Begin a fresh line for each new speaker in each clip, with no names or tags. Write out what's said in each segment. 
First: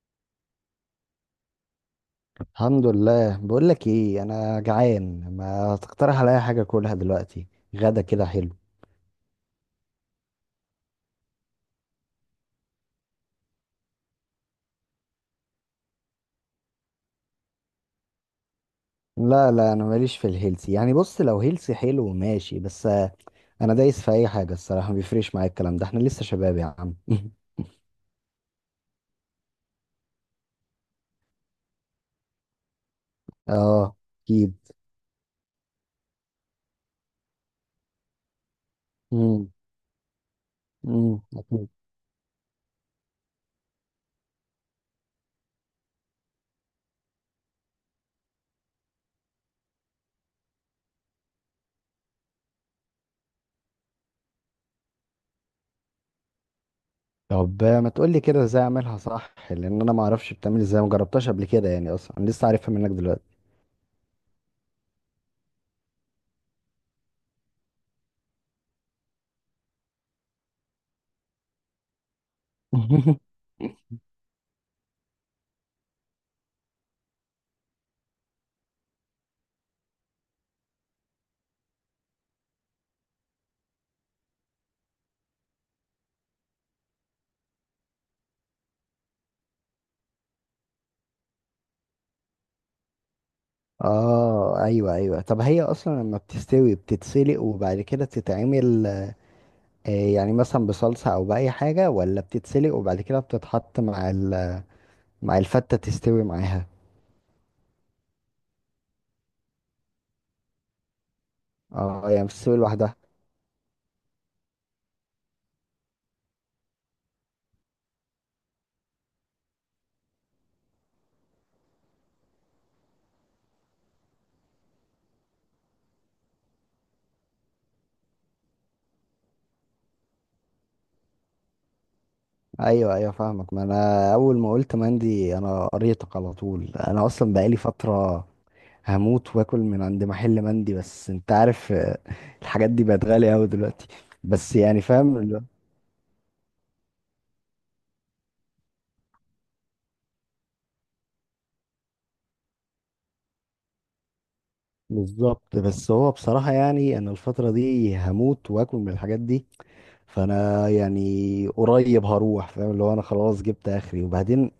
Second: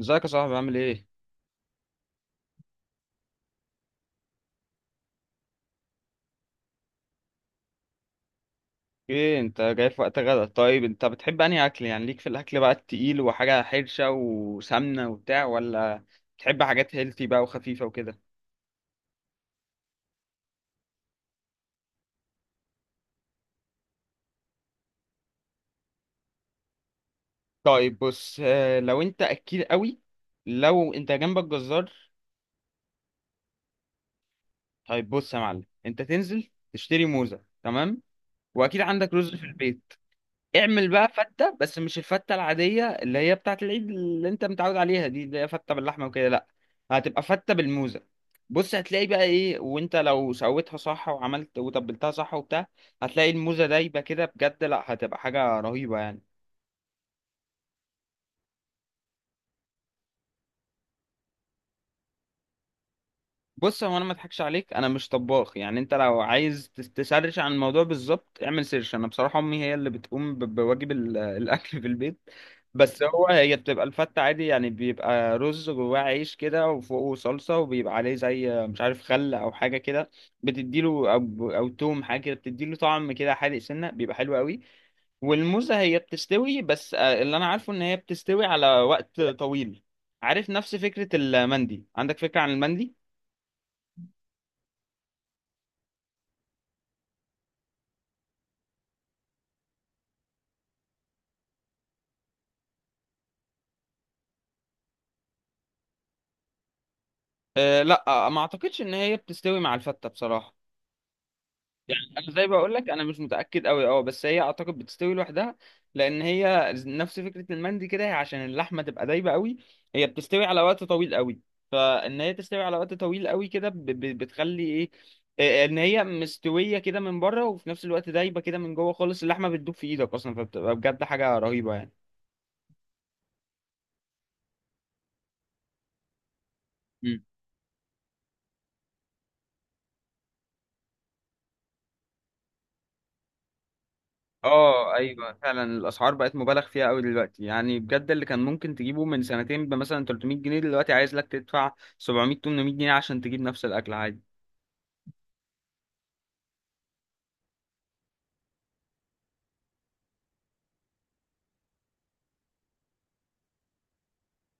ازيك يا صاحبي، عامل ايه؟
الحمد لله. بقول لك ايه، انا جعان، ما تقترح عليا حاجه اكلها دلوقتي؟ غدا كده حلو.
ايه انت جاي في وقت غدا؟ طيب، انت بتحب انهي اكل؟ يعني ليك في الاكل بقى التقيل وحاجة حرشة وسمنة وبتاع، ولا بتحب حاجات هيلثي بقى وخفيفة وكده؟
لا لا انا ماليش في الهيلثي، يعني بص لو هيلثي حلو ماشي، بس انا دايس في اي حاجه الصراحه، ما بيفرقش معايا الكلام ده، احنا لسه شباب يا عم.
طيب بص، لو انت اكيل قوي، لو انت جنبك جزار،
اه اكيد.
طيب بص يا معلم، انت تنزل تشتري موزة، تمام؟ واكيد عندك رز في
امم.
البيت. اعمل بقى فتة،
أكيد.
بس مش الفتة العادية اللي هي بتاعة العيد اللي انت متعود عليها، دي اللي هي فتة باللحمة وكده، لا، هتبقى فتة بالموزة. بص هتلاقي بقى ايه، وانت لو سويتها صح وعملت وتبلتها صح وبتاع، هتلاقي الموزة دايبة كده بجد، لا، هتبقى حاجة رهيبة يعني.
طب ما تقول لي كده ازاي اعملها صح، لان انا ما اعرفش بتعمل ازاي، ما جربتهاش قبل كده، يعني اصلا أنا لسه عارفها منك دلوقتي.
بص، هو انا ما اضحكش عليك، انا مش طباخ يعني، انت لو عايز تسرش عن الموضوع بالظبط، اعمل سيرش. انا بصراحه امي هي اللي بتقوم بواجب الاكل في البيت. بس هو هي بتبقى الفته عادي، يعني بيبقى رز جواه، عيش كده وفوقه صلصه، وبيبقى عليه زي مش عارف خل او حاجه كده، بتديله او توم حاجه كده، بتديله طعم كده حادق سنه، بيبقى حلو قوي. والموزه هي بتستوي، بس اللي انا عارفه ان هي بتستوي على وقت طويل. عارف نفس فكره المندي؟ عندك فكره عن المندي؟
اه ايوه ايوه، طب هي اصلا لما بتستوي بتتسلق وبعد كده تتعمل يعني مثلا بصلصة او بأي حاجة، ولا بتتسلق وبعد كده بتتحط مع مع الفتة تستوي معاها؟
أه، لا، ما اعتقدش ان هي بتستوي مع الفتة بصراحة.
اه يعني
انا زي ما
بتستوي
بقول لك،
لوحدها.
انا مش متأكد قوي، اه، بس هي اعتقد بتستوي لوحدها، لان هي نفس فكرة المندي كده، هي عشان اللحمة تبقى دايبة قوي، هي بتستوي على وقت طويل قوي. فان هي تستوي على وقت طويل قوي كده، بتخلي ايه، ان هي مستوية كده من بره وفي نفس الوقت دايبة كده من جوه خالص، اللحمة بتدوب في ايدك اصلا، فبتبقى بجد حاجة رهيبة يعني.
ايوه ايوه فاهمك، ما انا اول ما قلت مندي انا قريتك على طول، انا اصلا بقالي فترة هموت واكل من عند محل مندي، بس انت عارف الحاجات دي بقت غالية اوي دلوقتي، بس يعني
اه
فاهم.
ايوه، فعلا الاسعار بقت مبالغ فيها قوي دلوقتي، يعني بجد اللي كان ممكن تجيبه من سنتين بمثلا 300 جنيه، دلوقتي عايز لك تدفع 700 800 جنيه عشان تجيب نفس الاكل عادي.
بالظبط، بس هو بصراحة يعني أنا الفترة دي هموت وآكل من الحاجات دي، فأنا يعني قريب هروح، فاهم اللي هو أنا خلاص جبت آخري. وبعدين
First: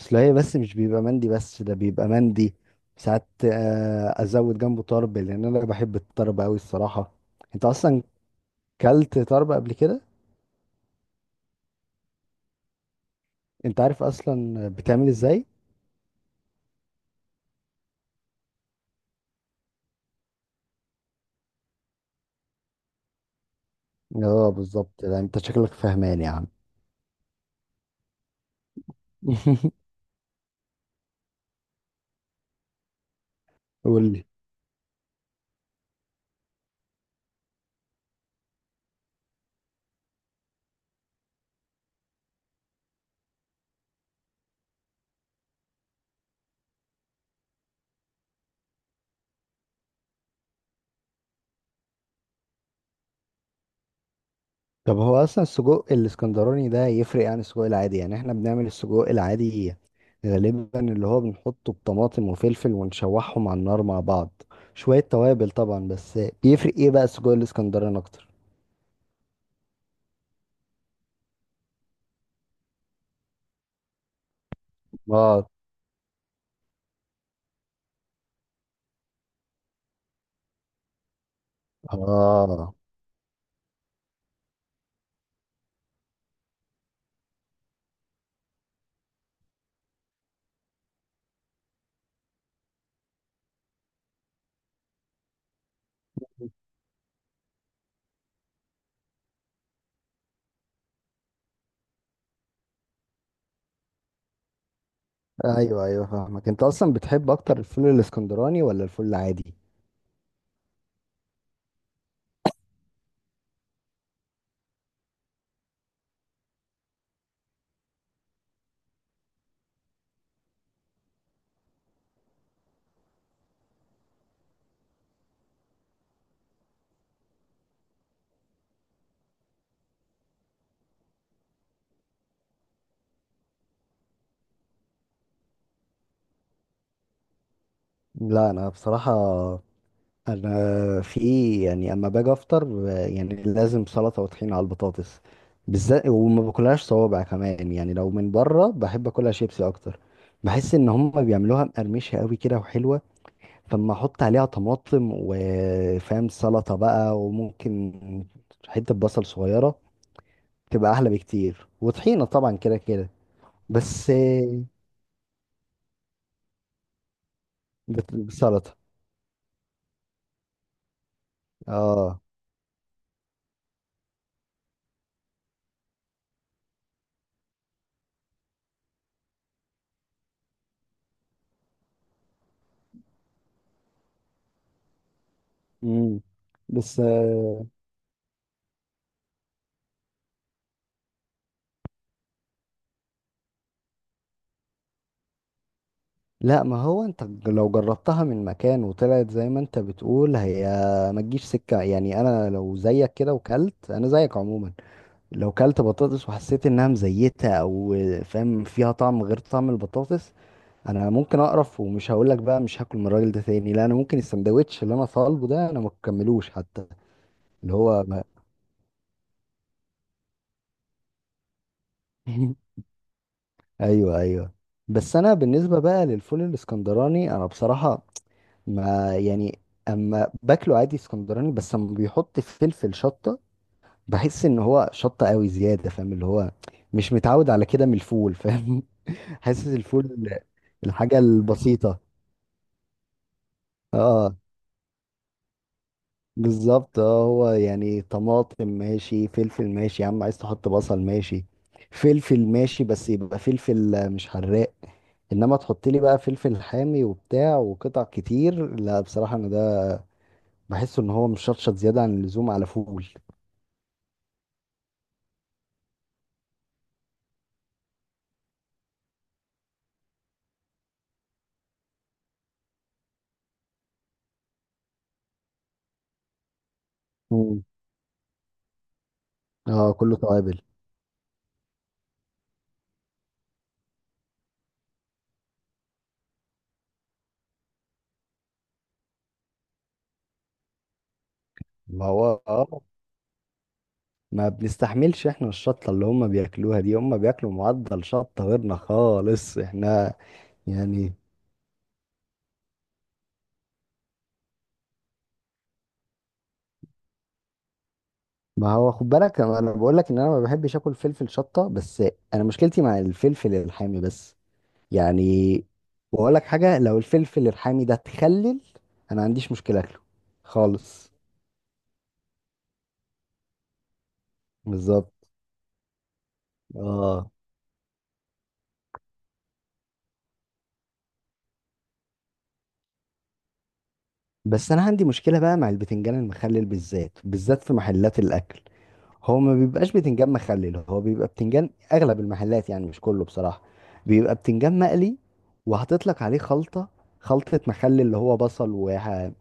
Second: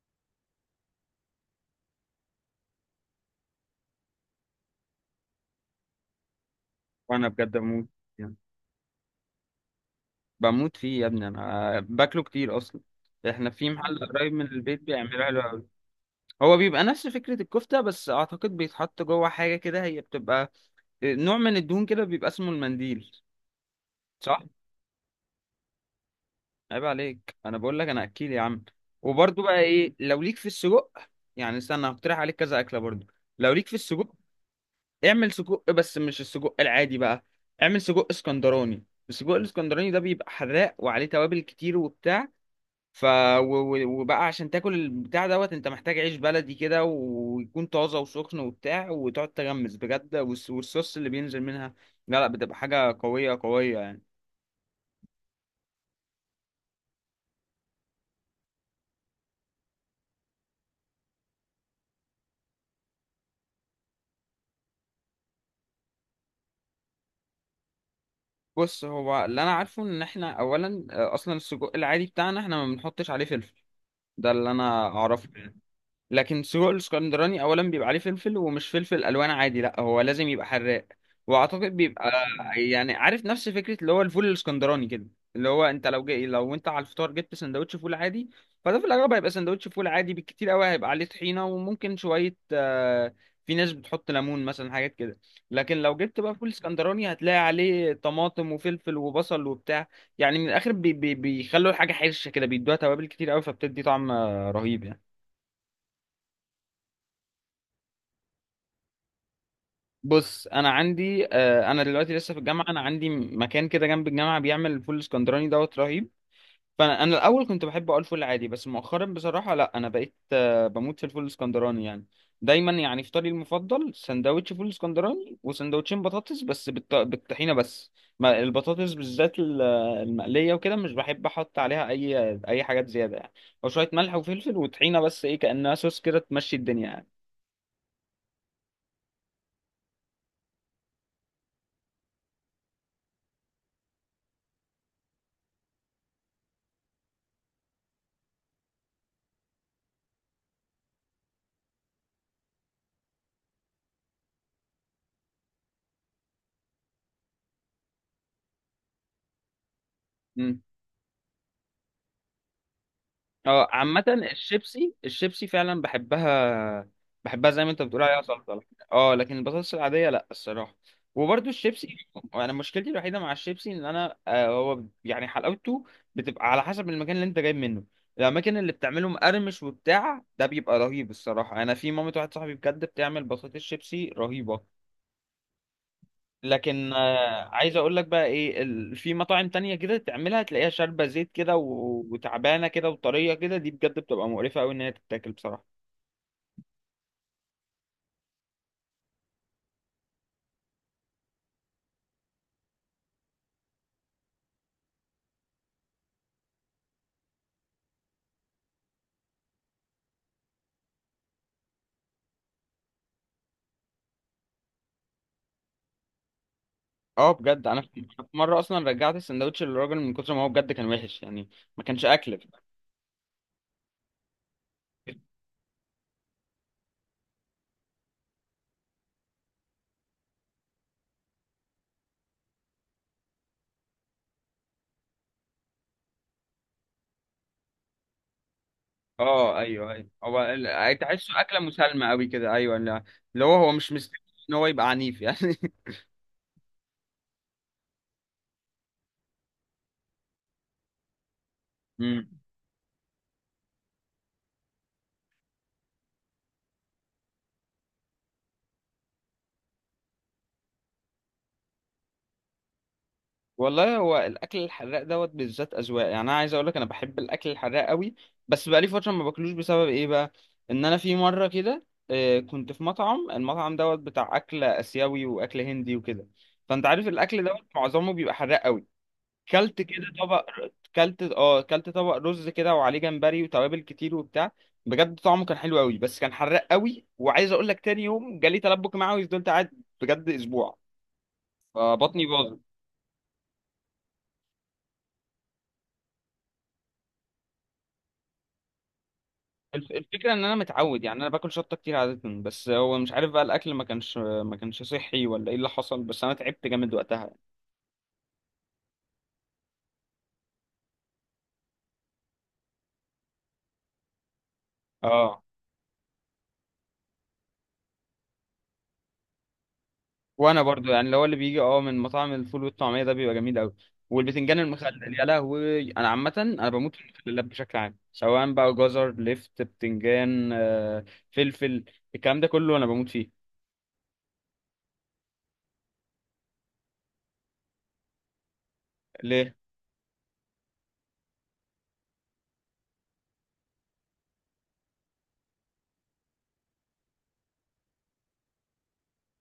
أصل هي بس مش بيبقى مندي بس، ده بيبقى مندي ساعات أزود جنبه طرب، لأن أنا بحب الطرب أوي الصراحة.
وانا بجد
أنت
بموت
أصلا
يعني،
كلت طرب قبل كده؟
بموت فيه يا ابني، انا باكله كتير اصلا، احنا في
أنت
محل
عارف
قريب من
أصلا
البيت
بتعمل
بيعمله حلو
إزاي؟
قوي. هو بيبقى نفس فكرة الكفتة، بس اعتقد بيتحط جوه حاجة كده، هي بتبقى نوع من الدهون كده، بيبقى اسمه المنديل، صح؟
اه بالظبط، لا أنت شكلك فهمان يا عم.
عيب عليك، انا بقول لك انا اكيل يا عم. وبرضو بقى ايه، لو ليك في السجق، يعني استنى، هقترح عليك كذا اكله برضو، لو ليك في السجق،
قول.
اعمل سجق، بس مش السجق العادي بقى، اعمل سجق اسكندراني. السجق الاسكندراني ده بيبقى حراق وعليه توابل كتير وبتاع، ف و- وبقى عشان تاكل البتاع دوت انت محتاج عيش بلدي كده، ويكون طازه وسخن وبتاع، وتقعد تغمس بجد، والصوص اللي بينزل منها، لا لا، بتبقى حاجه قويه قويه يعني.
طب هو اصلا السجق الاسكندراني ده يفرق عن السجق العادي؟ يعني احنا بنعمل السجق العادي غالبا اللي هو بنحطه بطماطم وفلفل ونشوحهم على النار مع بعض، شوية توابل طبعا، بس بيفرق ايه بقى السجق الاسكندراني اكتر؟
بص، هو اللي انا عارفه ان احنا اولا، اصلا السجق العادي بتاعنا احنا ما بنحطش عليه فلفل، ده اللي انا اعرفه
اه.
يعني. لكن سجق الاسكندراني اولا بيبقى عليه فلفل، ومش فلفل الوان عادي، لا، هو لازم يبقى حراق، واعتقد بيبقى،
اه
يعني عارف نفس فكره اللي هو الفول الاسكندراني كده، اللي هو انت لو جاي لو انت على الفطار جبت سندوتش فول عادي، فده في الاغلب هيبقى سندوتش فول عادي، بالكتير قوي هيبقى عليه طحينه، وممكن شويه، في ناس بتحط ليمون مثلا، حاجات كده. لكن لو جبت بقى فول اسكندراني، هتلاقي عليه طماطم وفلفل وبصل وبتاع، يعني من الاخر بي بي بيخلوا الحاجه حرشه كده، بيدوها توابل كتير قوي، فبتدي طعم رهيب يعني.
ايوه ايوه فاهمك. انت اصلا بتحب اكتر الفول الاسكندراني ولا الفول العادي؟
بص انا عندي، انا دلوقتي لسه في الجامعه، انا عندي مكان كده جنب الجامعه بيعمل الفول الاسكندراني دوت رهيب، فانا الاول كنت بحب اقول فول عادي، بس مؤخرا بصراحه، لا، انا بقيت بموت في الفول الاسكندراني يعني. دايما يعني فطاري المفضل سندوتش فول اسكندراني، وسندوتشين بطاطس بس بالطحينه بس. ما البطاطس بالذات المقليه وكده مش بحب احط عليها اي حاجات زياده يعني، او شويه ملح وفلفل وطحينه بس، ايه، كانها صوص كده تمشي الدنيا
لا انا بصراحة انا في ايه يعني، اما باجي افطر يعني لازم سلطه وطحينه على البطاطس بالذات، وما باكلهاش صوابع كمان، يعني لو من بره بحب اكلها شيبسي اكتر، بحس ان هم بيعملوها مقرمشه قوي كده وحلوه، فاما احط عليها طماطم وفاهم سلطه بقى وممكن حته بصل صغيره
يعني.
تبقى احلى بكتير، وطحينه طبعا كده كده،
اه، عامة
بس
الشيبسي الشيبسي فعلا بحبها، بحبها زي ما انت بتقول عليها سلطة،
بسلطه.
اه لكن البطاطس العادية، لا، الصراحة، وبرضو الشيبسي.
اه.
انا مشكلتي الوحيدة مع الشيبسي ان انا هو يعني حلاوته بتبقى على حسب المكان اللي انت جايب منه. الاماكن اللي بتعمله مقرمش وبتاع ده بيبقى رهيب الصراحة، انا في مامة واحد صاحبي بجد بتعمل بطاطس شيبسي رهيبة.
امم.
لكن
بس
عايز اقول لك بقى ايه، في مطاعم تانية كده تعملها تلاقيها شاربة زيت كده، وتعبانة كده وطرية كده، دي بجد بتبقى مقرفة قوي ان هي تتاكل بصراحة.
لا ما هو انت لو جربتها من مكان وطلعت زي ما انت بتقول، هي ما تجيش سكة، يعني انا لو زيك كده وكلت، انا زيك عموما، لو كلت بطاطس وحسيت انها مزيتة او فاهم فيها طعم غير طعم البطاطس، انا ممكن اقرف ومش هقولك بقى مش هاكل من الراجل ده تاني، لا انا ممكن السندوتش اللي انا طالبه ده انا ما اكملوش حتى.
اه بجد
اللي
انا
هو
في
ما...
في مرة اصلا رجعت السندوتش للراجل من كتر ما هو بجد كان وحش يعني، ما كانش اكل.
ايوه ايوه. بس انا بالنسبة بقى للفول الاسكندراني، انا بصراحة ما يعني، اما باكله عادي اسكندراني بس اما بيحط فلفل شطه، بحس ان هو شطه قوي زياده، فاهم اللي هو مش متعود على كده من الفول، فاهم؟
اه
حاسس
ايوه ايوه،
الفول
هو
الحاجه
تحسه اكلة
البسيطه.
مسالمة قوي كده، ايوه، اللي هو مش مستني
اه
ان هو يبقى عنيف يعني.
بالظبط، اه هو يعني طماطم ماشي، فلفل ماشي، يا عم عايز تحط بصل ماشي، فلفل ماشي، بس يبقى فلفل مش حراق، انما تحط لي بقى فلفل حامي وبتاع وقطع كتير، لا بصراحه انا ده بحسه ان هو مشطشط زياده عن اللزوم على فول.
والله هو الاكل الحراق دوت بالذات اذواق، يعني انا عايز اقول لك انا بحب الاكل الحراق قوي، بس بقالي فتره ما باكلوش، بسبب ايه بقى؟ ان انا في مره كده كنت في مطعم، المطعم دوت بتاع اكل اسيوي واكل هندي وكده، فانت عارف الاكل
مم.
دوت معظمه بيبقى حراق قوي. كلت
اه
كده
كله
طبق،
توابل.
كلت طبق رز كده وعليه جمبري وتوابل كتير وبتاع، بجد طعمه كان حلو قوي بس كان حراق قوي، وعايز اقول لك تاني يوم جالي تلبك معوي، فضلت قاعد بجد اسبوع،
ما
فبطني
هو
باظت.
اه، ما بنستحملش احنا الشطة اللي هم بياكلوها دي، هم بياكلوا معدل شطة غيرنا خالص احنا،
الفكرة ان انا متعود،
يعني
يعني انا باكل شطة كتير عادة، بس هو مش عارف بقى الاكل ما كانش صحي، ولا ايه اللي حصل؟ بس انا تعبت جامد وقتها.
ما هو خد بالك، انا بقول لك ان انا ما بحبش اكل فلفل شطة، بس انا مشكلتي مع الفلفل الحامي بس، يعني
اه،
بقول لك حاجة، لو الفلفل الحامي ده اتخلل انا ما عنديش مشكلة اكله
وانا برضو يعني،
خالص.
اللي هو اللي بيجي اه من مطاعم الفول والطعمية ده بيبقى جميل قوي، والبتنجان
بالظبط.
المخلل، يا لهوي، انا عامة انا بموت في
اه.
المخللات بشكل عام، سواء بقى جزر، لفت، بتنجان، فلفل، الكلام ده كله انا بموت فيه.
بس انا عندي مشكلة بقى مع البتنجان المخلل، بالذات بالذات في محلات الاكل. هو ما
ليه؟
بيبقاش بتنجان مخلل، هو بيبقى بتنجان اغلب المحلات، يعني مش كله بصراحة، بيبقى بتنجان مقلي وحاطط لك عليه خلطة، خلطة مخلل اللي هو بصل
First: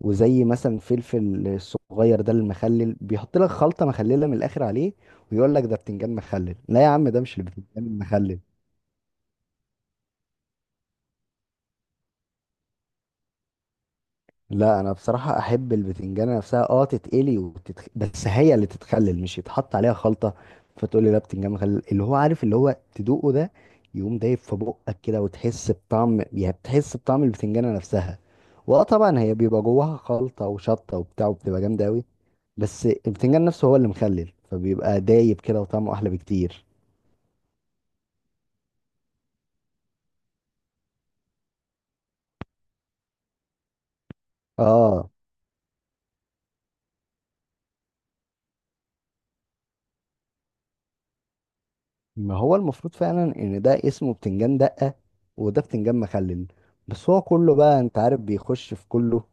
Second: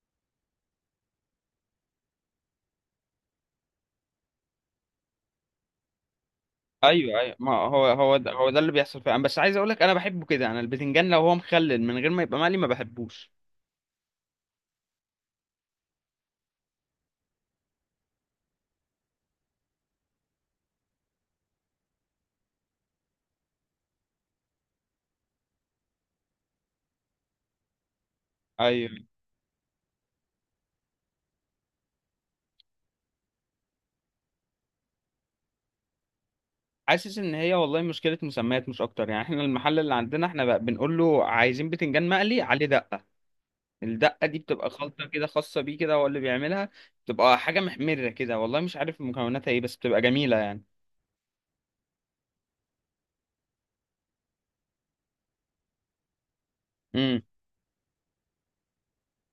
وزي مثلا فلفل الصغير ده المخلل، بيحط لك خلطة مخللة من الاخر عليه، ويقول لك ده بتنجان مخلل. لا يا عم،
ايوه
ده
ايوه،
مش
ما هو
البتنجان
هو ده
المخلل.
هو ده اللي بيحصل فعلا، بس عايز اقول لك انا بحبه كده، انا البتنجان لو هو مخلل من غير ما يبقى مقلي ما بحبوش.
لا انا بصراحه احب البتنجانه نفسها اه، تتقلي بس هي اللي تتخلل، مش يتحط عليها خلطه فتقول لي لا بتنجان مخلل، اللي هو عارف اللي هو تدوقه ده يقوم دايب في بقك كده، وتحس بطعم، يعني بتحس بطعم البتنجانه نفسها. واه
ايوه،
طبعا هي بيبقى جواها خلطه وشطه وبتاع وبتبقى جامده قوي، بس البتنجان نفسه هو اللي مخلل، فبيبقى دايب كده وطعمه احلى بكتير.
حاسس ان هي والله مشكله مسميات مش اكتر يعني. احنا المحل اللي عندنا احنا بقى بنقول له عايزين بتنجان مقلي عليه دقه، الدقه دي بتبقى خلطه
اه
كده خاصه بيه، كده هو اللي بيعملها، بتبقى حاجه محمره كده، والله مش عارف مكوناتها ايه، بس بتبقى جميله يعني.
ما هو المفروض فعلا ان ده اسمه بتنجان دقة، وده بتنجان مخلل، بس
امم.
هو كله بقى انت عارف بيخش في كله،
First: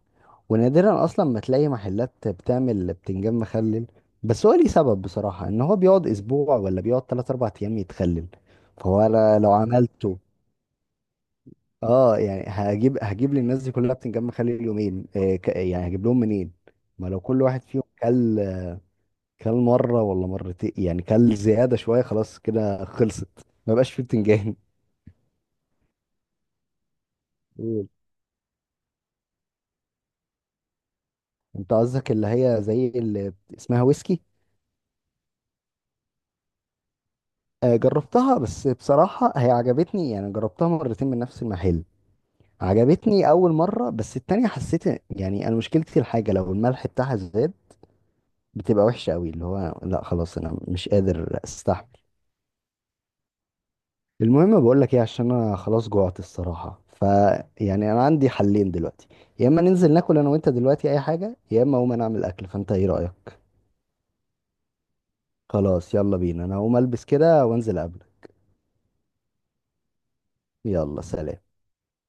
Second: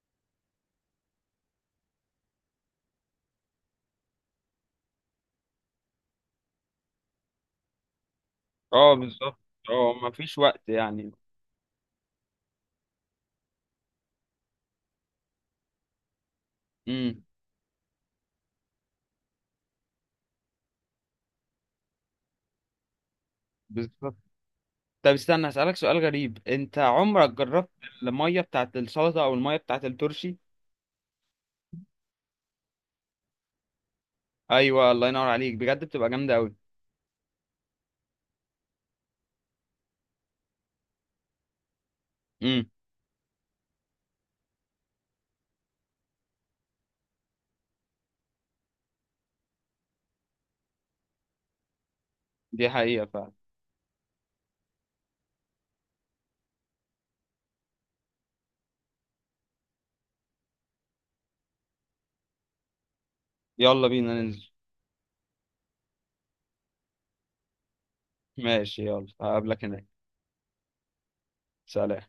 ونادرا اصلا ما تلاقي محلات بتعمل بتنجان مخلل، بس هو ليه سبب بصراحة، ان هو بيقعد اسبوع ولا بيقعد 3 4 ايام يتخلل،
اه
فهو
بالظبط.
أنا لو
اه، ما
عملته
فيش وقت يعني.
اه، يعني هجيب هجيب للناس دي كلها بتنجان مخلل يومين، يعني هجيب لهم منين؟ ما لو
امم.
كل واحد فيهم كل كل مرة ولا مرتين، يعني كل زيادة شوية خلاص كده خلصت، ما بقاش فيه
بالظبط.
بتنجان.
طب استنى اسالك سؤال غريب، انت عمرك جربت
قول.
الميه بتاعت السلطه او الميه بتاعت الترشي؟
انت قصدك اللي هي زي اللي اسمها ويسكي؟
ايوه، الله ينور عليك، بجد بتبقى جامده قوي.
جربتها، بس بصراحة هي عجبتني يعني، جربتها مرتين من نفس المحل،
امم.
عجبتني أول مرة، بس التانية حسيت يعني أنا مشكلتي الحاجة لو الملح بتاعها زاد، بتبقى وحشة قوي، اللي هو لا خلاص أنا مش قادر أستحمل.
دي حقيقه فعلا.
المهم بقول لك إيه، عشان أنا خلاص جوعت الصراحة، فيعني أنا عندي حلين دلوقتي، يا إما ننزل ناكل أنا وأنت دلوقتي أي حاجة، يا إما أقوم أنا أعمل أكل، فأنت إيه رأيك؟
يلا بينا ننزل.
خلاص يلا بينا، أنا هقوم ألبس كده وأنزل أقابلك.
ماشي، يلا هقابلك هناك.
يلا سلام.
سلام.